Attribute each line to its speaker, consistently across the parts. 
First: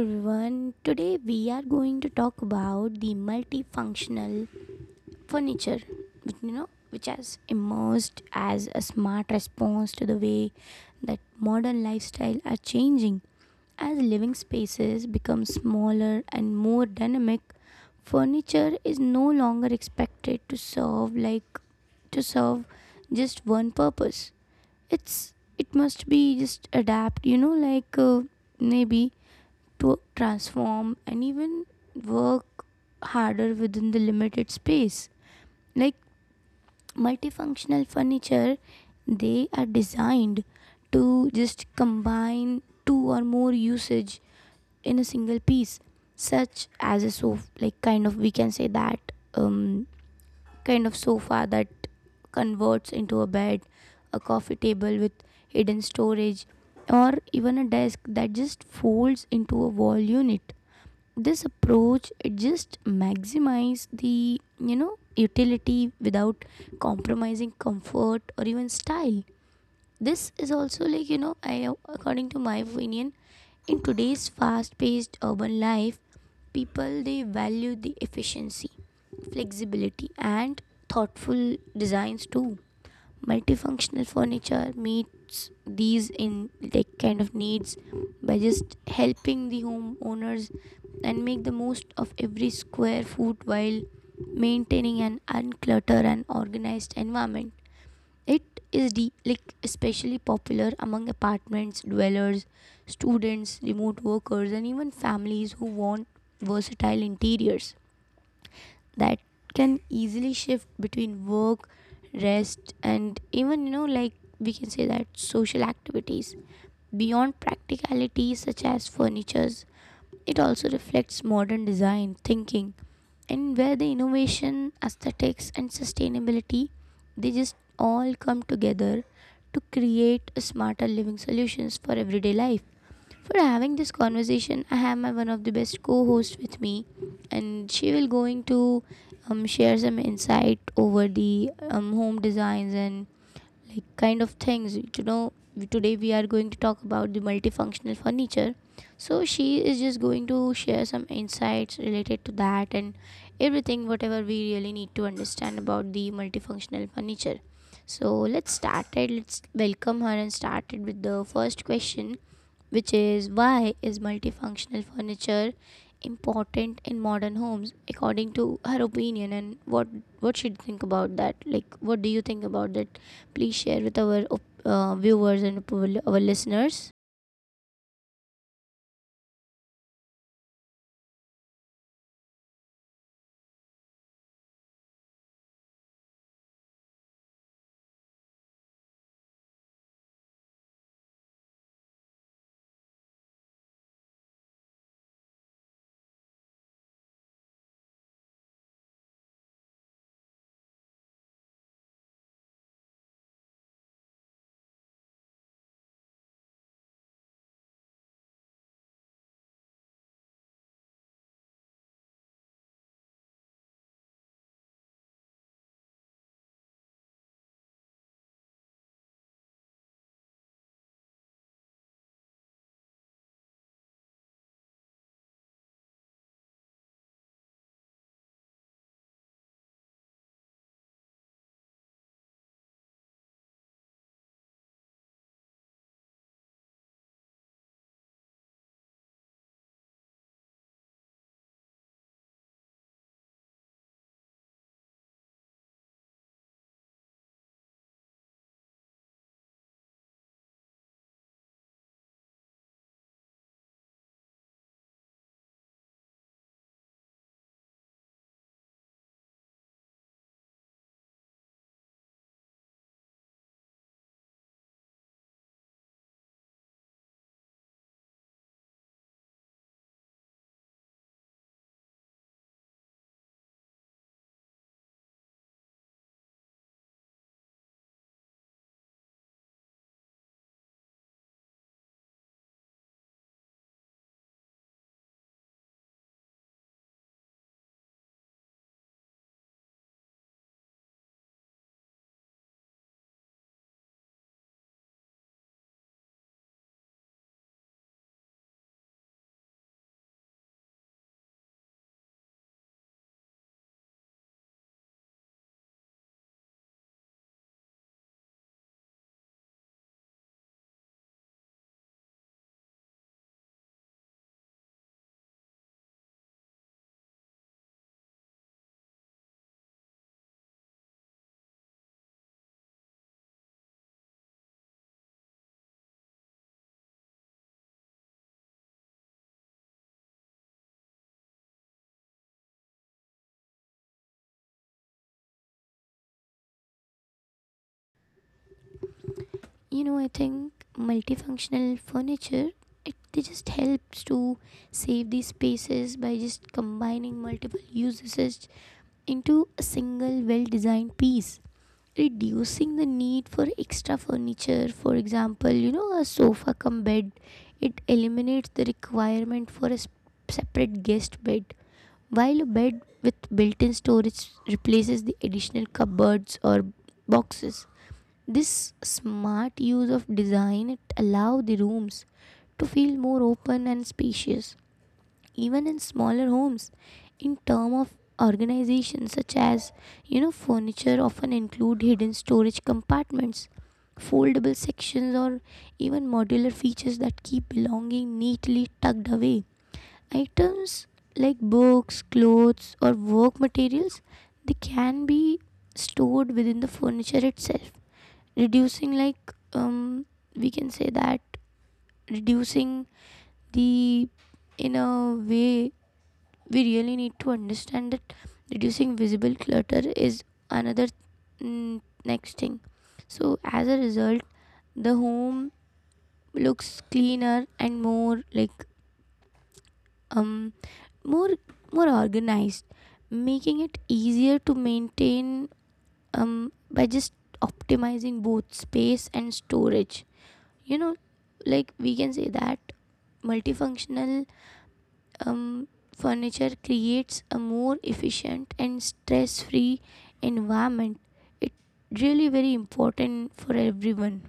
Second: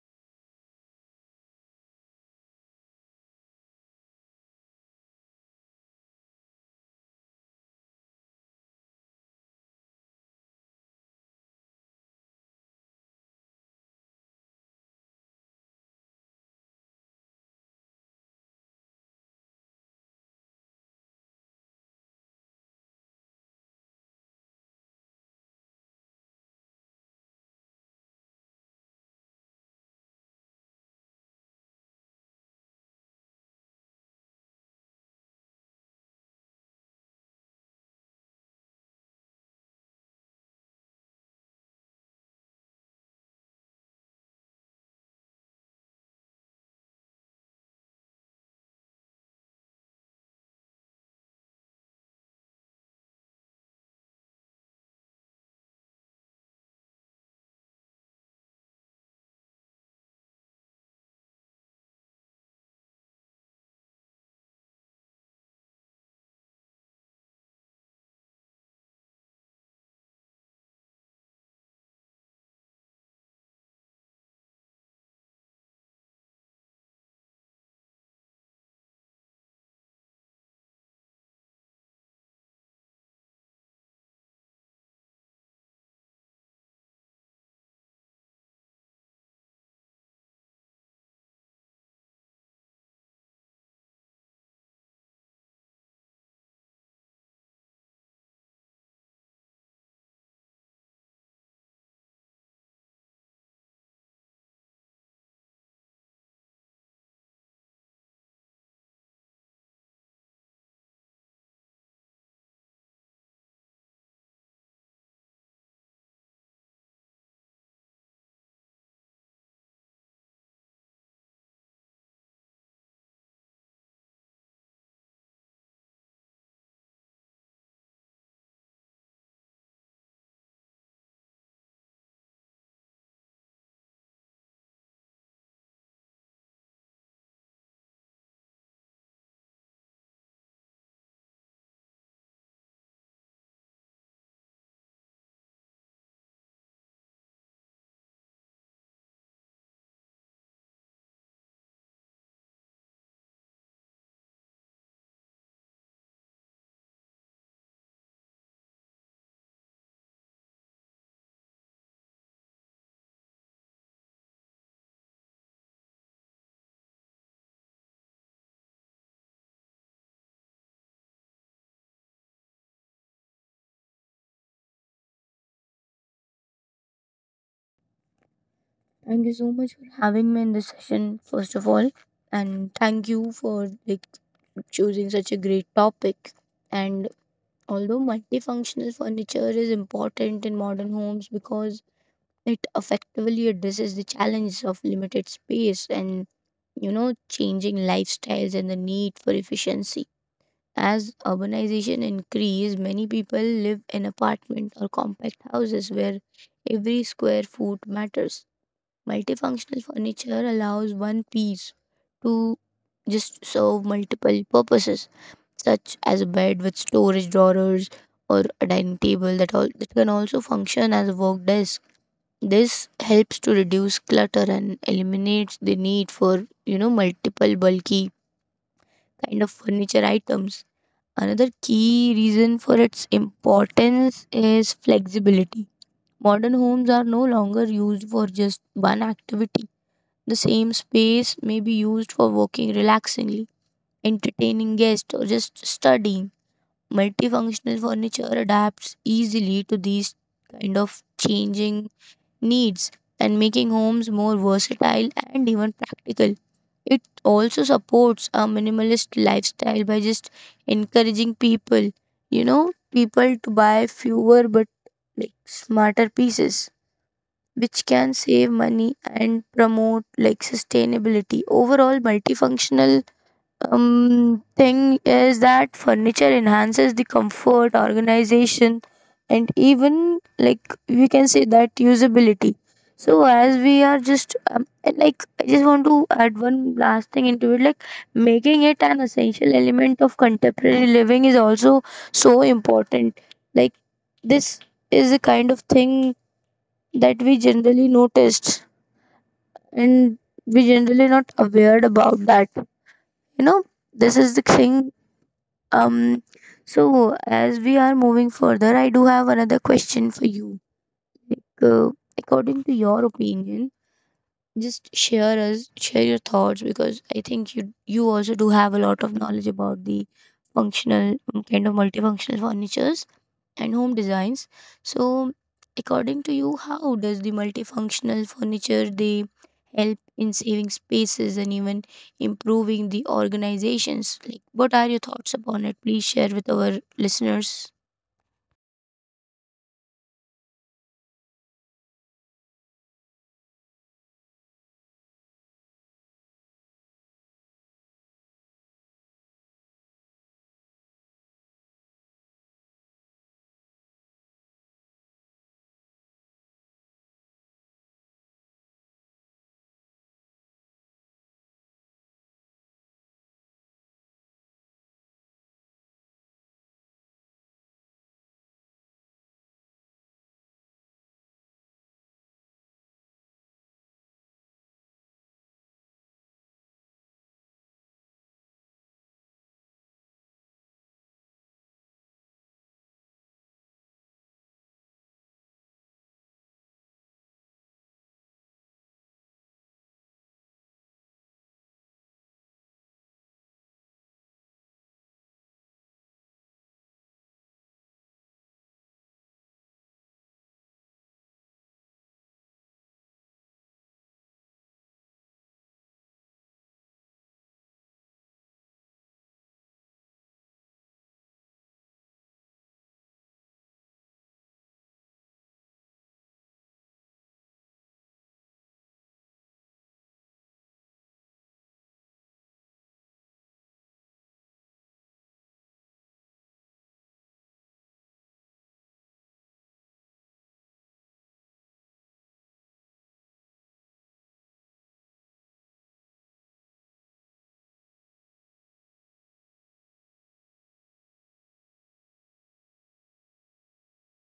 Speaker 1: everyone. Today we are going to talk about the multifunctional furniture, which has emerged as a smart response to the way that modern lifestyle are changing. As living spaces become smaller and more dynamic, furniture is no longer expected to serve like to serve just one purpose. It's it must be just adapt, you know, like maybe to transform and even work harder within the limited space. Like multifunctional furniture, they are designed to just combine two or more usage in a single piece, such as a sofa, like kind of we can say that um, kind of sofa that converts into a bed, a coffee table with hidden storage, or even a desk that just folds into a wall unit. This approach it just maximize the utility without compromising comfort or even style. This is also I according to my opinion, in today's fast paced urban life, people they value the efficiency, flexibility, and thoughtful designs too. Multifunctional furniture meets these in needs by just helping the homeowners and make the most of every square foot while maintaining an uncluttered and organized environment. It is especially popular among apartments dwellers, students, remote workers, and even families who want versatile interiors that can easily shift between work, rest, and even, you know, like we can say that social activities. Beyond practicalities such as furnitures, it also reflects modern design thinking, and where the innovation, aesthetics, and sustainability they just all come together to create a smarter living solutions for everyday life. For having this conversation, I have my one of the best co-hosts with me, and she will going to share some insight over the home designs and like kind of things. You know, today we are going to talk about the multifunctional furniture. So she is just going to share some insights related to that and everything whatever we really need to understand about the multifunctional furniture. So let's start it. Let's welcome her and start it with the first question, which is why is multifunctional furniture important in modern homes according to her opinion, and what she think about that, like what do you think about that? Please share with our viewers and our listeners.
Speaker 2: Thank you so much for having me in this session, first of all. And thank you for choosing such a great topic. And although multifunctional furniture is important in modern homes because it effectively addresses the challenges of limited space and changing lifestyles and the need for efficiency. As urbanization increases, many people live in apartment or compact houses where every square foot matters. Multifunctional furniture allows one piece to just serve multiple purposes, such as a bed with storage drawers or a dining table that can also function as a work desk. This helps to reduce clutter and eliminates the need for, multiple bulky kind of furniture items. Another key reason for its importance is flexibility. Modern homes are no longer used for just one activity. The same space may be used for working relaxingly, entertaining guests, or just studying. Multifunctional furniture adapts easily to these kind of changing needs and making homes more versatile and even practical. It also supports a minimalist lifestyle by just encouraging people, you know, people to buy fewer but smarter pieces which can save money and promote sustainability. Overall, multifunctional thing is that furniture enhances the comfort organization and even we can say that usability. So as we are just and like I just want to add one last thing into it, making it an essential element of contemporary living is also so important. Like, this is a kind of thing that we generally noticed and we generally not aware about that, you know this is the thing. Um so as we are moving further, I do have another question for you. like uh, According to your opinion, just share us share your thoughts because I think you also do have a lot of knowledge about the functional kind of multifunctional furnitures and home designs. So, according to you, how does the multifunctional furniture they help in saving spaces and even improving the organizations? Like, what are your thoughts upon it? Please share with our listeners.
Speaker 1: You know, I think multifunctional furniture it they just helps to save these spaces by just combining multiple uses into a single well designed piece, reducing the need for extra furniture. For example, you know, a sofa cum bed, it eliminates the requirement for separate guest bed, while a bed with built-in storage replaces the additional cupboards or boxes. This smart use of design it allow the rooms to feel more open and spacious even in smaller homes. In term of organization, such as you know, furniture often include hidden storage compartments, foldable sections, or even modular features that keep belonging neatly tucked away. Items like books, clothes, or work materials, they can be stored within the furniture itself, reducing like we can say that reducing the in a way we really need to understand that reducing visible clutter is another next thing. So as a result, the home looks cleaner and more um more organized, making it easier to maintain by just optimizing both space and storage. You know, like we can say that multifunctional um, furniture creates a more efficient and stress-free environment. It really very important for everyone.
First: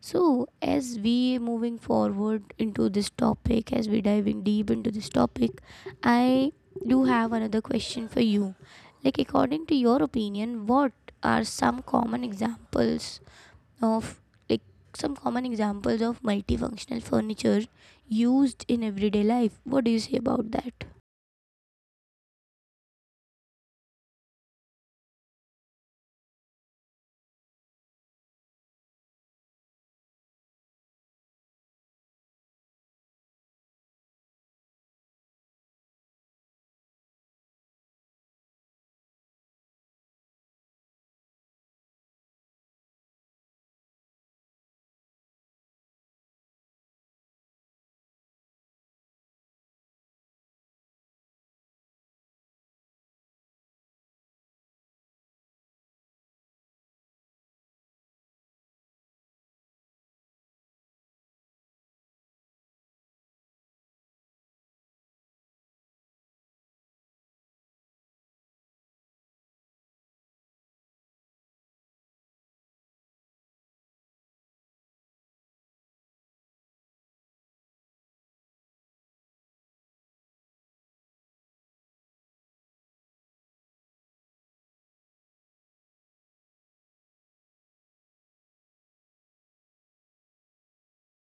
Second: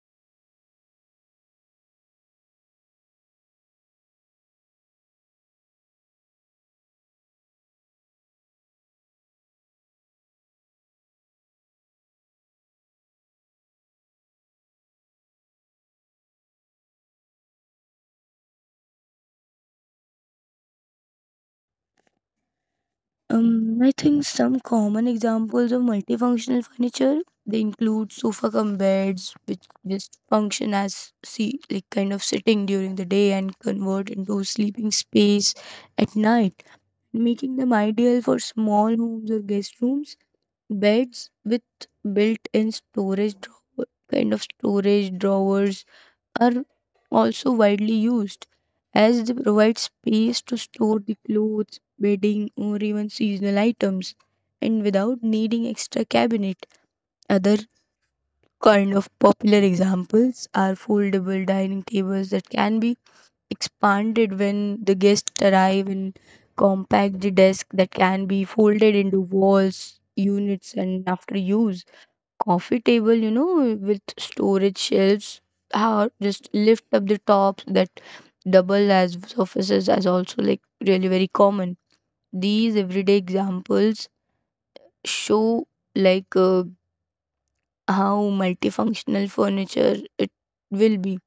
Speaker 1: So as we moving forward into this topic, as we diving deep into this topic, I do have another question for you. Like according to your opinion, what are some common examples of like multifunctional furniture used in everyday life? What do you say about that?
Speaker 2: I think some common examples of multifunctional furniture they include sofa cum beds, which just function as see like kind of sitting during the day and convert into sleeping space at night, making them ideal for small homes or guest rooms. Beds with built-in storage drawer, kind of storage drawers are also widely used as they provide space to store the clothes, bedding, or even seasonal items and without needing extra cabinet. Other kind of popular examples are foldable dining tables that can be expanded when the guests arrive, and compact the desk that can be folded into walls, units and after use, coffee table, with storage shelves. How just lift up the tops that double as surfaces as also really very common. These everyday examples show like uh, how multifunctional furniture it will be.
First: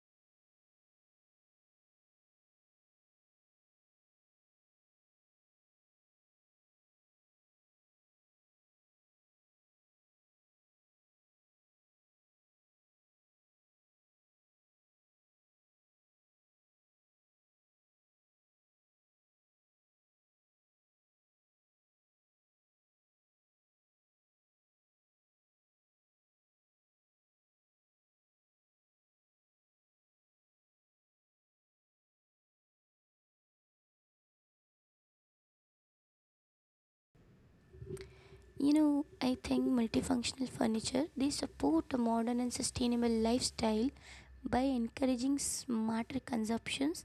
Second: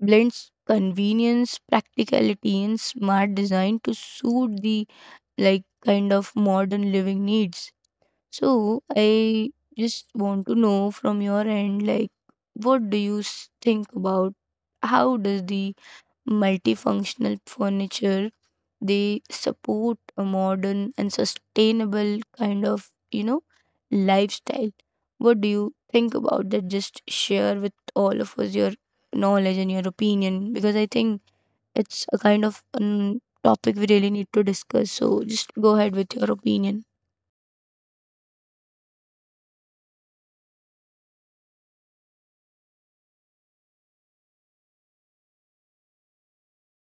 Speaker 2: Blends convenience, practicality, and smart design to suit the kind of modern living needs. So I just want to know from your end, like, what do you think about how does the multifunctional furniture they support a modern and sustainable kind of lifestyle? What do you think about that? Just share with all of us your knowledge and your opinion because I think it's a kind of topic we really need to discuss. So just go ahead with your opinion.
Speaker 1: You know, I think multifunctional furniture they support a modern and sustainable lifestyle by encouraging smarter consumptions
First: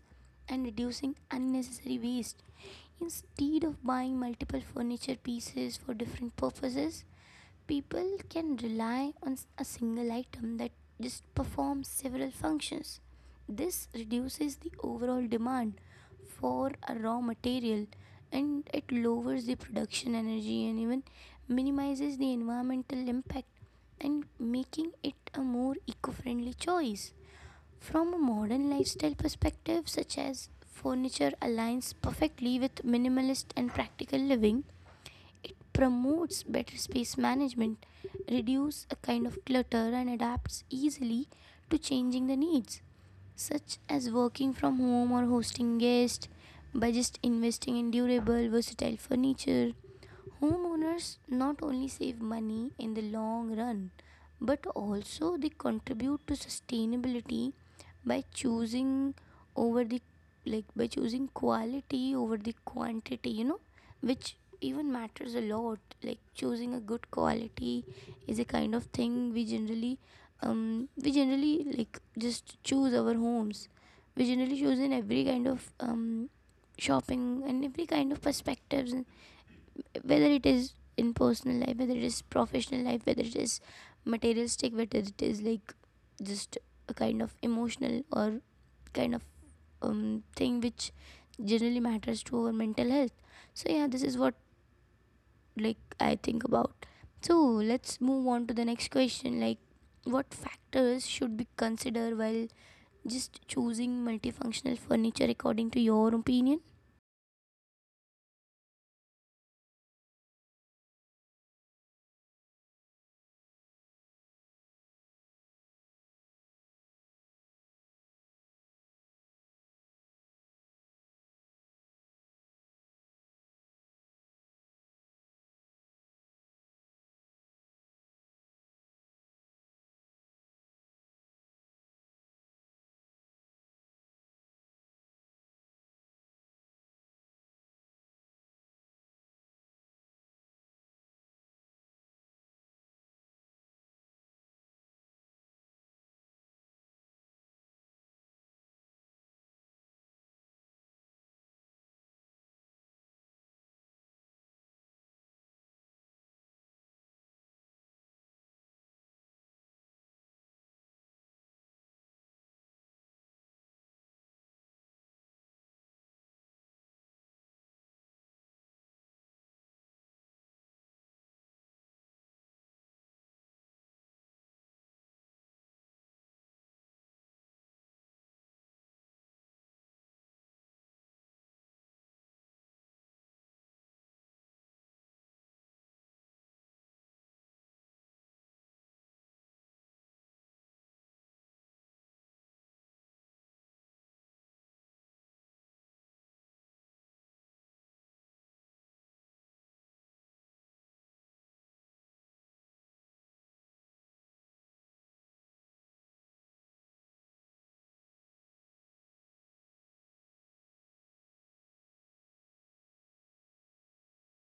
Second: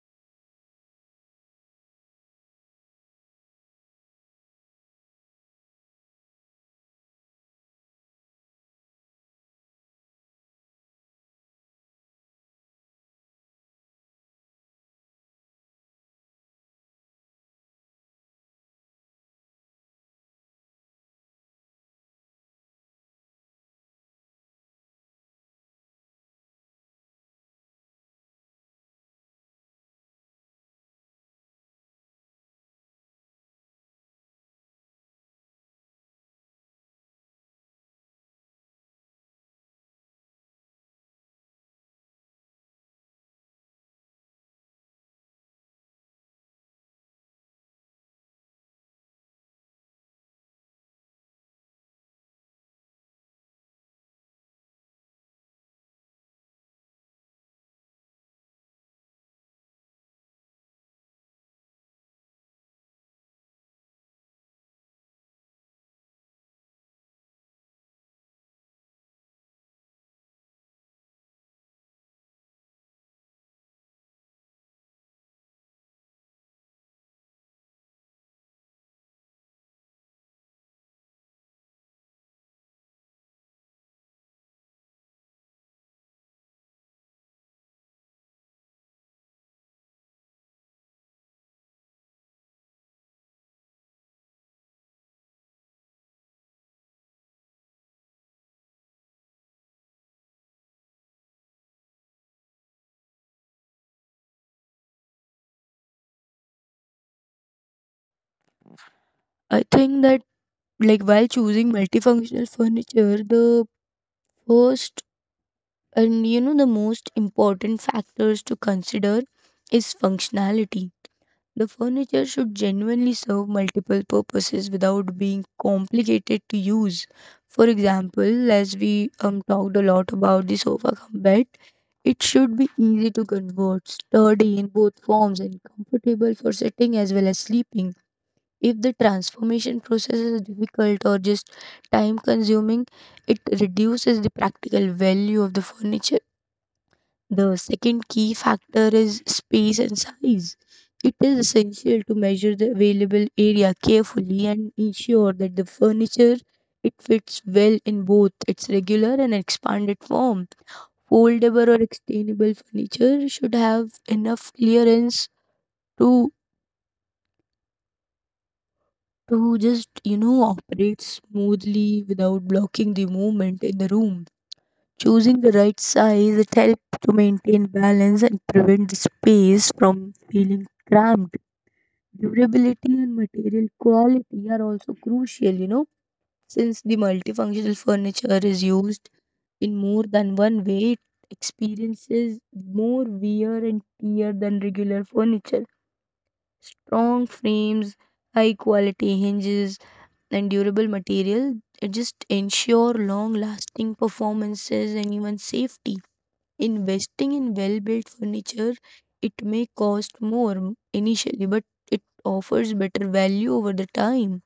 Speaker 1: and reducing unnecessary waste. Instead of buying multiple furniture pieces for different purposes, people can rely on a single item that just performs several functions. This reduces the overall demand for a raw material, and it lowers the production energy and even minimizes the environmental impact, and making it a more eco-friendly choice. From a modern lifestyle perspective, such as furniture aligns perfectly with minimalist and practical living. It promotes better space management, reduces a kind of clutter, and adapts easily to changing the needs, such as working from home or hosting guests by just investing in durable, versatile furniture. Homeowners not only save money in the long run, but also they contribute to sustainability by over the choosing quality over the quantity, you know, which even matters a lot. Like choosing a good quality is a kind of thing we generally like just choose our homes, we generally choose in every kind of shopping and every kind of perspectives, and whether it is in personal life, whether it is professional life, whether it is materialistic, whether it is like just a kind of emotional or kind of thing which generally matters to our mental health. So yeah, this is what like I think about. So let's move on to the next question, like what factors should be considered while just choosing multifunctional furniture according to your opinion?
Speaker 2: I think that while choosing multifunctional furniture, the first and the most important factors to consider is functionality. The furniture should genuinely serve multiple purposes without being complicated to use. For example, as we talked a lot about the sofa cum bed, it should be easy to convert, sturdy in both forms, and comfortable for sitting as well as sleeping. If the transformation process is difficult or just time consuming, it reduces the practical value of the furniture. The second key factor is space and size. It is essential to measure the available area carefully and ensure that the furniture it fits well in both its regular and expanded form. Foldable or extendable furniture should have enough clearance to just, operate smoothly without blocking the movement in the room. Choosing the right size, it helps to maintain balance and prevent the space from feeling cramped. Durability and material quality are also crucial, since the multifunctional furniture is used in more than one way, it experiences more wear and tear than regular furniture. Strong frames, high quality hinges, and durable material, it just ensure long lasting performances and even safety. Investing in well built furniture, it may cost more initially, but it offers better value over the time.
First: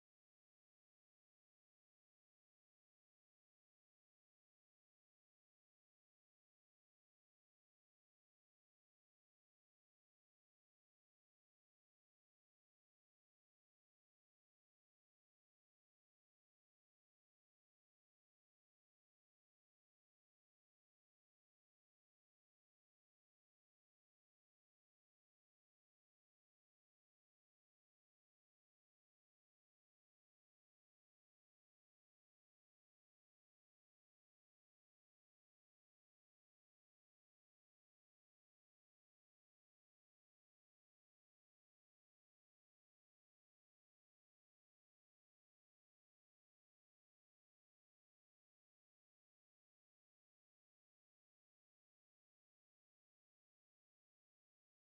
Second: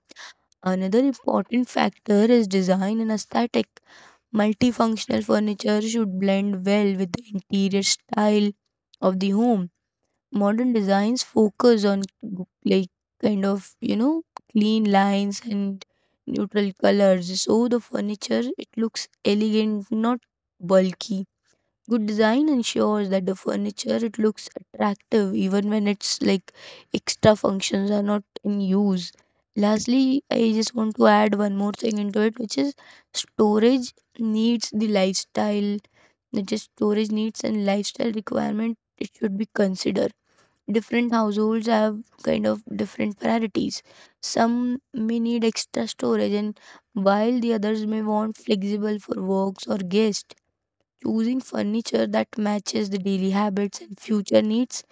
Speaker 2: Another important factor is design and aesthetic. Multifunctional furniture should blend well with the interior style of the home. Modern designs focus on kind of clean lines and neutral colors, so the furniture it looks elegant, not bulky. Good design ensures that the furniture it looks attractive even when its extra functions are not in use. Lastly, I just want to add one more thing into it, which is storage needs the lifestyle. Not just storage needs and lifestyle requirement, it should be considered. Different households have kind of different priorities. Some may need extra storage, and while the others may want flexible for works or guests. Choosing furniture that matches the daily habits and future needs,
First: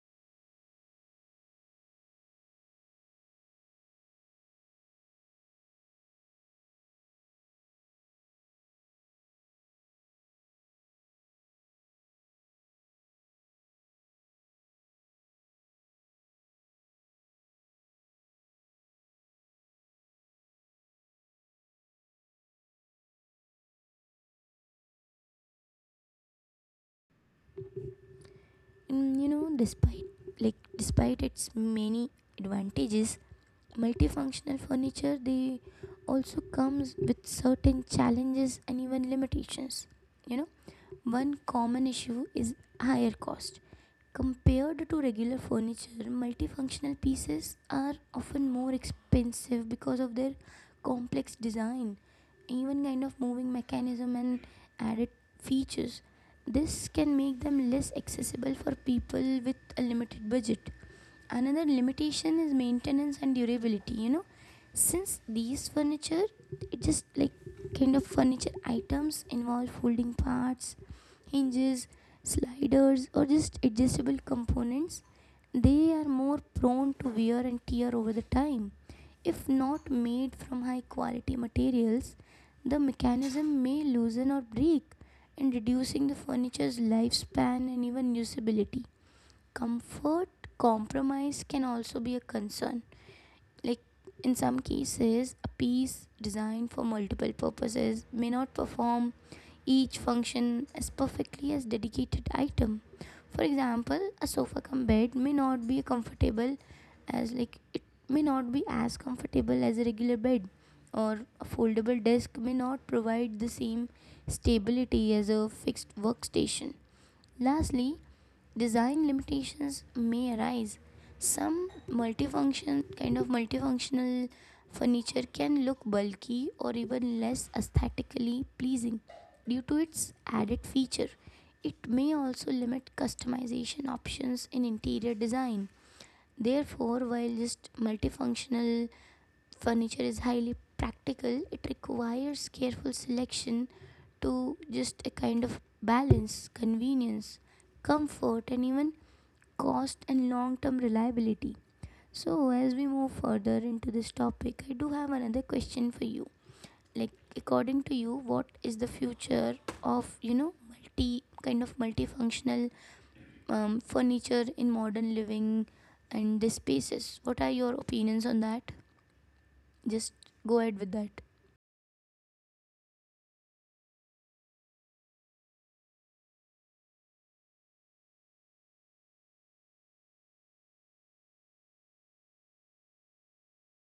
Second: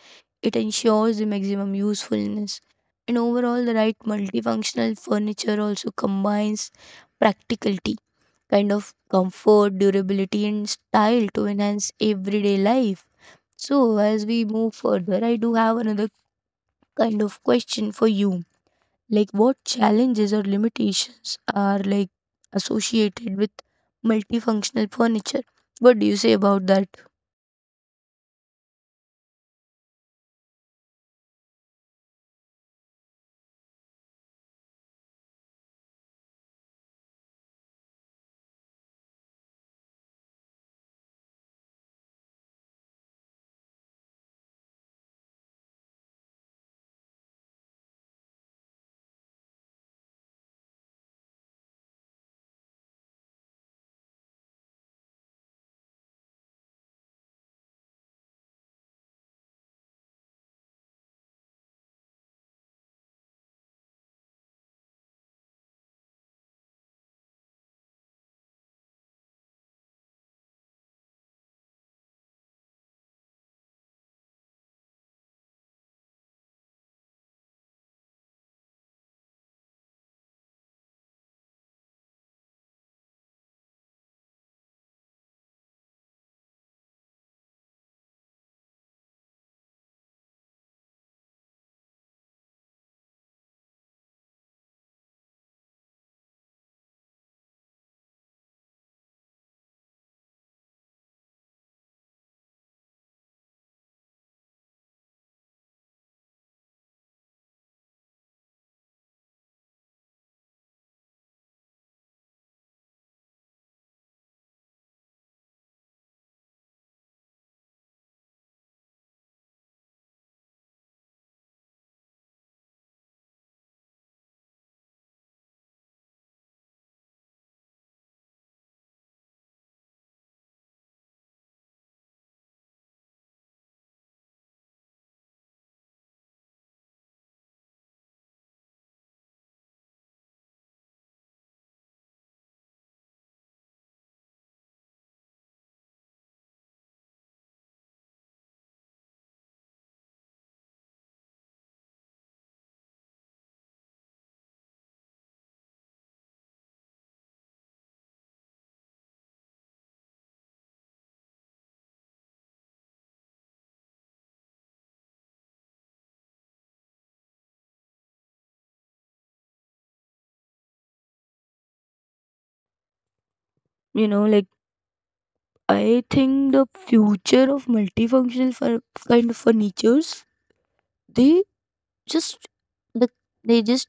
Speaker 2: it ensures the maximum usefulness. And overall, the right multifunctional furniture also combines practicality, kind of comfort, durability, and style to enhance everyday life. So, as we move further, I do have another kind of question for you. Like, what challenges or limitations are associated with multifunctional furniture? What do you say about that?
Speaker 1: You know, despite its many advantages, multifunctional furniture they also comes with certain challenges and even limitations. You know, one common issue is higher cost. Compared to regular furniture, multifunctional pieces are often more expensive because of their complex design, even kind of moving mechanism and added features. This can make them less accessible for people with a limited budget. Another limitation is maintenance and durability. You know, since these furniture it just like kind of furniture items involve folding parts, hinges, sliders, or just adjustable components, they are more prone to wear and tear over the time. If not made from high quality materials, the mechanism may loosen or break, and reducing the furniture's lifespan and even usability. Comfort compromise can also be a concern. Like in some cases, a piece designed for multiple purposes may not perform each function as perfectly as dedicated item. For example, a sofa cum bed as like it may not be as comfortable as a regular bed, or a foldable desk may not provide the same stability as a fixed workstation. Lastly, design limitations may arise. Some multifunctional furniture can look bulky or even less aesthetically pleasing due to its added feature. It may also limit customization options in interior design. Therefore, while just multifunctional furniture is highly practical, it requires careful selection to just a kind of balance, convenience, comfort, and even cost and long term reliability. So, as we move further into this topic, I do have another question for you. Like, according to you, what is the future of you know multifunctional furniture in modern living and the spaces? What are your opinions on that? Just go ahead with that.
Speaker 2: You know, I think the future of multifunctional kind of furnitures, they just, the, they just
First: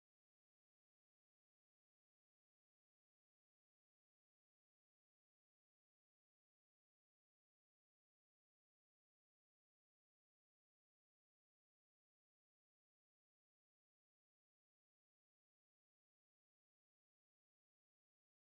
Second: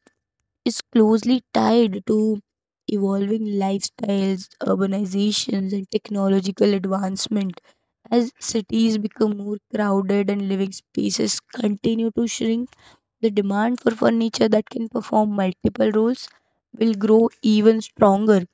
Speaker 2: is closely tied to evolving lifestyles, urbanizations, and technological advancement. As cities become more crowded and living spaces continue to shrink, the demand for furniture that can perform multiple roles will grow even stronger.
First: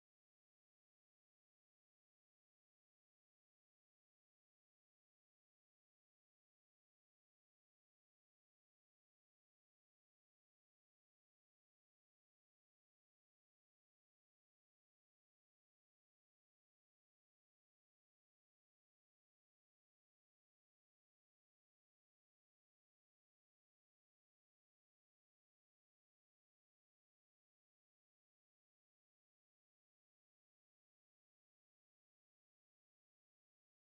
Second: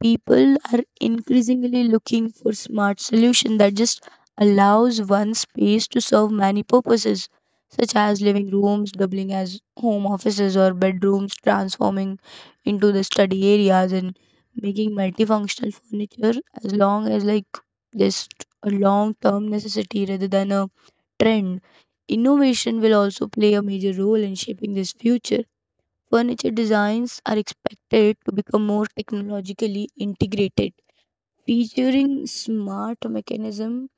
Speaker 2: People are increasingly looking for smart solution that just allows one space to serve many purposes, such as living rooms doubling as home offices or bedrooms transforming into the study areas, and making multifunctional furniture as long as just a long term necessity rather than a trend. Innovation will also play a major role in shaping this future. Furniture designs are expected to become more technologically integrated, featuring smart mechanism,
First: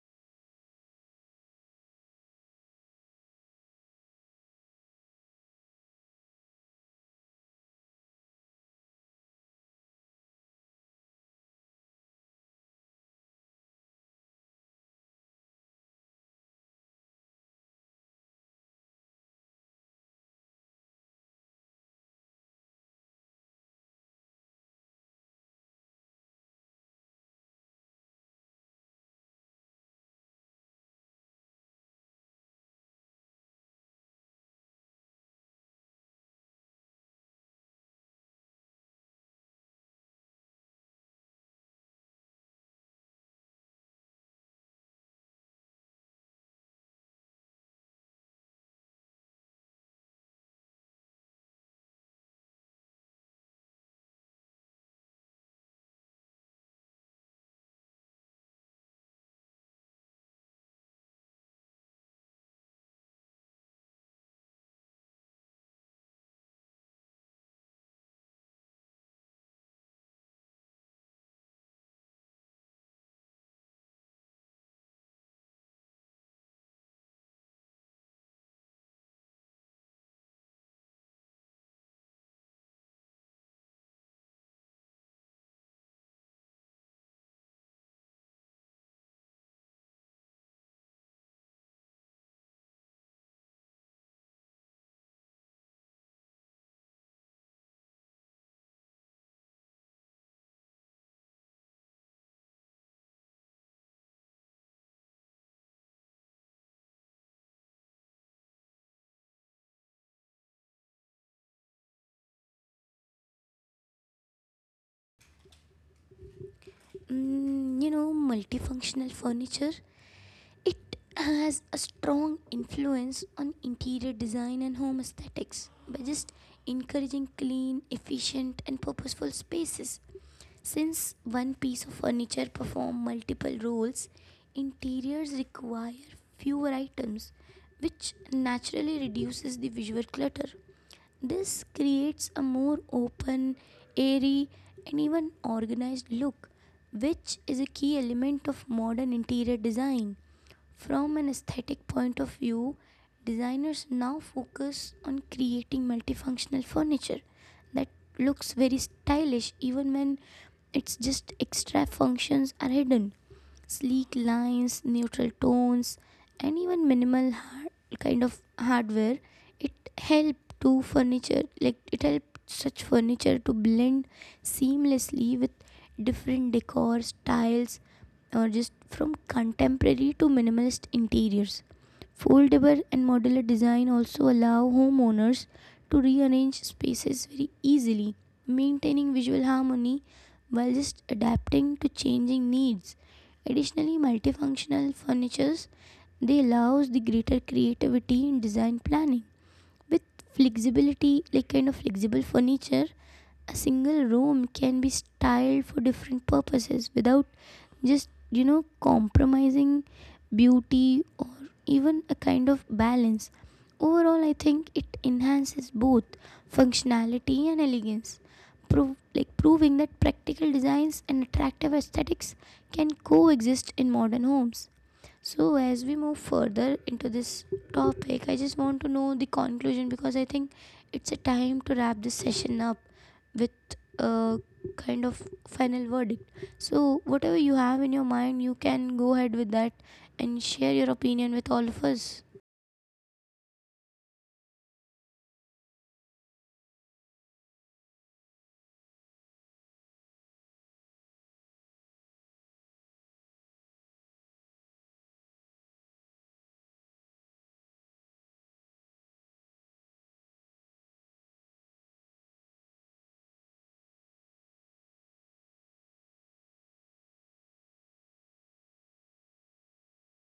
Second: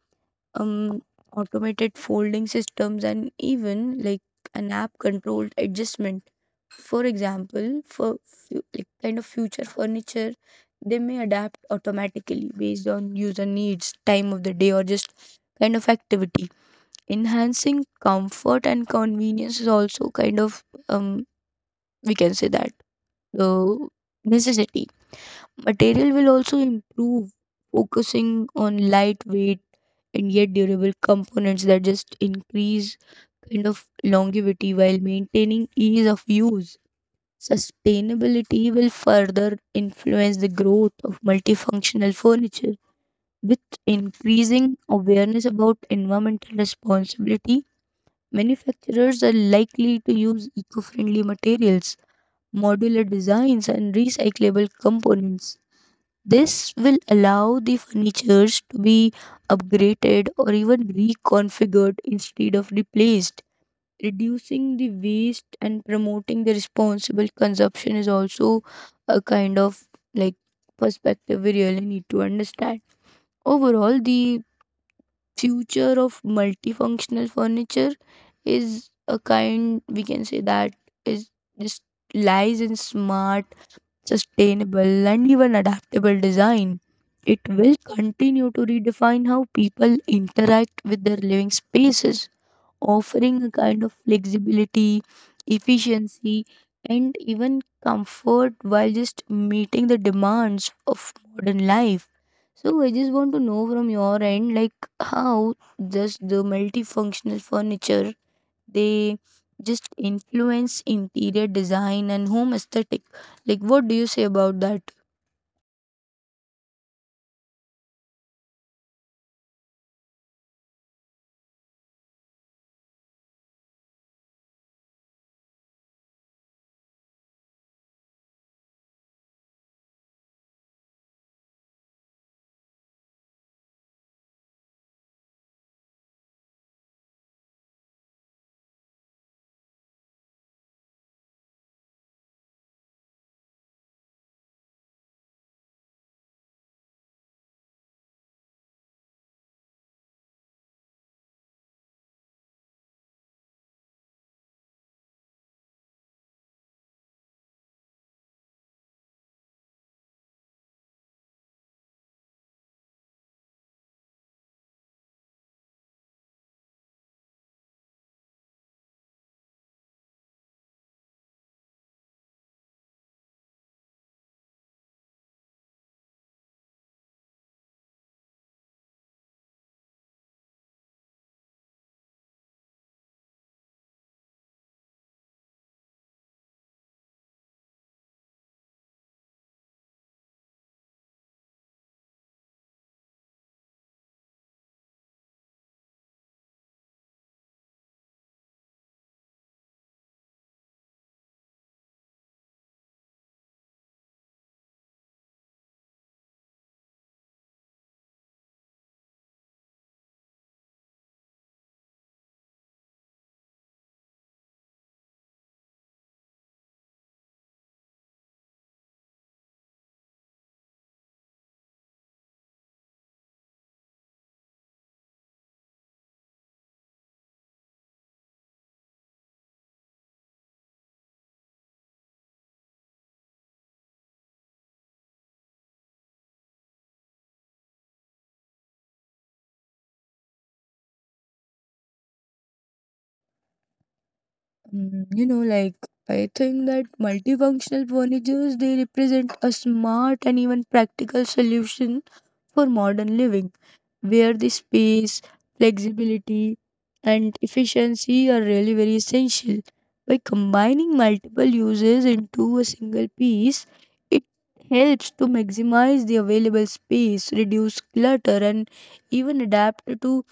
Speaker 2: um, automated folding systems, and even an app-controlled adjustment. For example, for kind of future furniture, they may adapt automatically based on user needs, time of the day, or just kind of activity. Enhancing comfort and convenience is also kind of um, we can say that uh, necessity. Material will also improve, focusing on lightweight and yet durable components that just increase kind of longevity while maintaining ease of use. Sustainability will further influence the growth of multifunctional furniture. With increasing awareness about environmental responsibility, manufacturers are likely to use eco friendly materials, modular designs, and recyclable components. This will allow the furnitures to be upgraded or even reconfigured instead of replaced. Reducing the waste and promoting the responsible consumption is also a kind of like perspective we really need to understand. Overall, the future of multifunctional furniture is a kind we can say that is just lies in smart, sustainable, and even adaptable design. It will continue to redefine how people interact with their living spaces, offering a kind of flexibility, efficiency, and even comfort while just meeting the demands of modern life. So I just want to know from your end, like, how does the multifunctional furniture they just influence interior design and home aesthetic. Like, what do you say about that?
Speaker 1: You know, multifunctional furniture, it has a strong influence on interior design and home aesthetics by just encouraging clean, efficient, and purposeful spaces. Since one piece of furniture performs multiple roles, interiors require fewer items, which naturally reduces the visual clutter. This creates a more open, airy, and even organized look, which is a key element of modern interior design. From an aesthetic point of view, designers now focus on creating multifunctional furniture that looks very stylish even when it's just extra functions are hidden. Sleek lines, neutral tones, and even minimal hardware. It it helped such furniture to blend seamlessly with different decor styles, or just from contemporary to minimalist interiors. Foldable and modular design also allow homeowners to rearrange spaces very easily, maintaining visual harmony while just adapting to changing needs. Additionally, multifunctional furnitures they allows the greater creativity in design planning. With flexibility, flexible furniture, a single room can be styled for different purposes without just you know compromising beauty or even a kind of balance. Overall, I think it enhances both functionality and elegance. Proving that practical designs and attractive aesthetics can coexist in modern homes. So, as we move further into this topic, I just want to know the conclusion, because I think it's a time to wrap this session up with a kind of final verdict. So, whatever you have in your mind, you can go ahead with that and share your opinion with all of us.
Speaker 2: You know, I think that multifunctional furnitures they represent a smart and even practical solution for modern living, where the space, flexibility, and efficiency are really very essential. By combining multiple uses into a single piece, it helps to maximize the available space, reduce clutter, and even adapt to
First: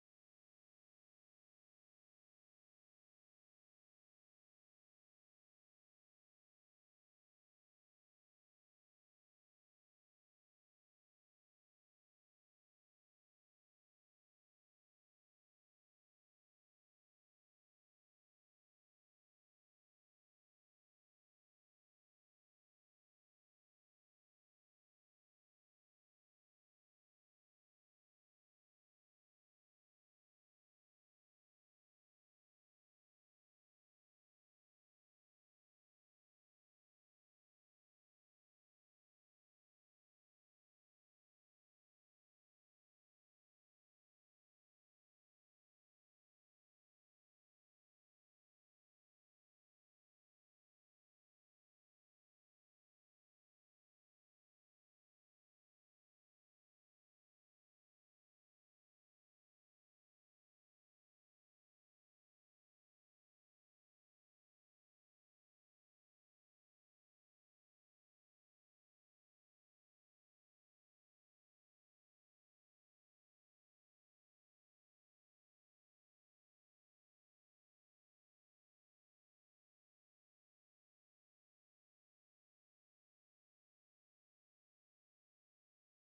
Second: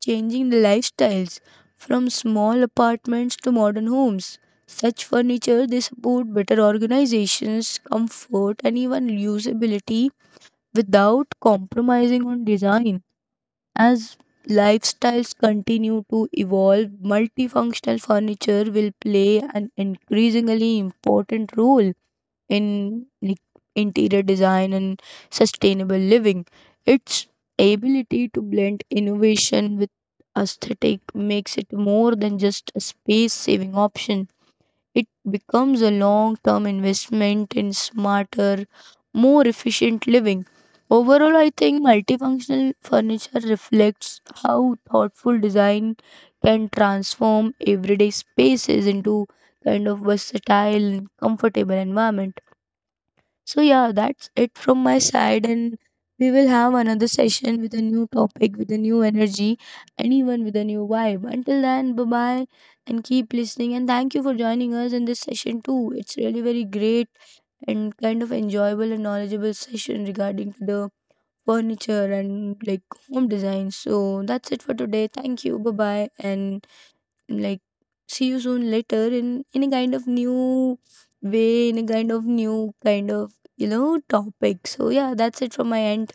Speaker 2: changing the lifestyles from small apartments to modern homes. Such furniture they support better organizations, comfort, and even usability without compromising on design. As lifestyles continue to evolve, multifunctional furniture will play an increasingly important role in interior design and sustainable living. Its ability to blend innovation with aesthetic makes it more than just a space saving option. It becomes a long term investment in smarter, more efficient living. Overall, I think multifunctional furniture reflects how thoughtful design can transform everyday spaces into kind of versatile and comfortable environment. So, yeah, that's it from my side. And we will have another session with a new topic, with a new energy, and even with a new vibe. Until then, bye bye and keep listening. And thank you for joining us in this session too. It's really very great and kind of enjoyable and knowledgeable session regarding to the furniture and home design. So, that's it for today. Thank you. Bye bye. And like see you soon later in a kind of new way, in a kind of new kind of topic. So yeah, that's it from my end.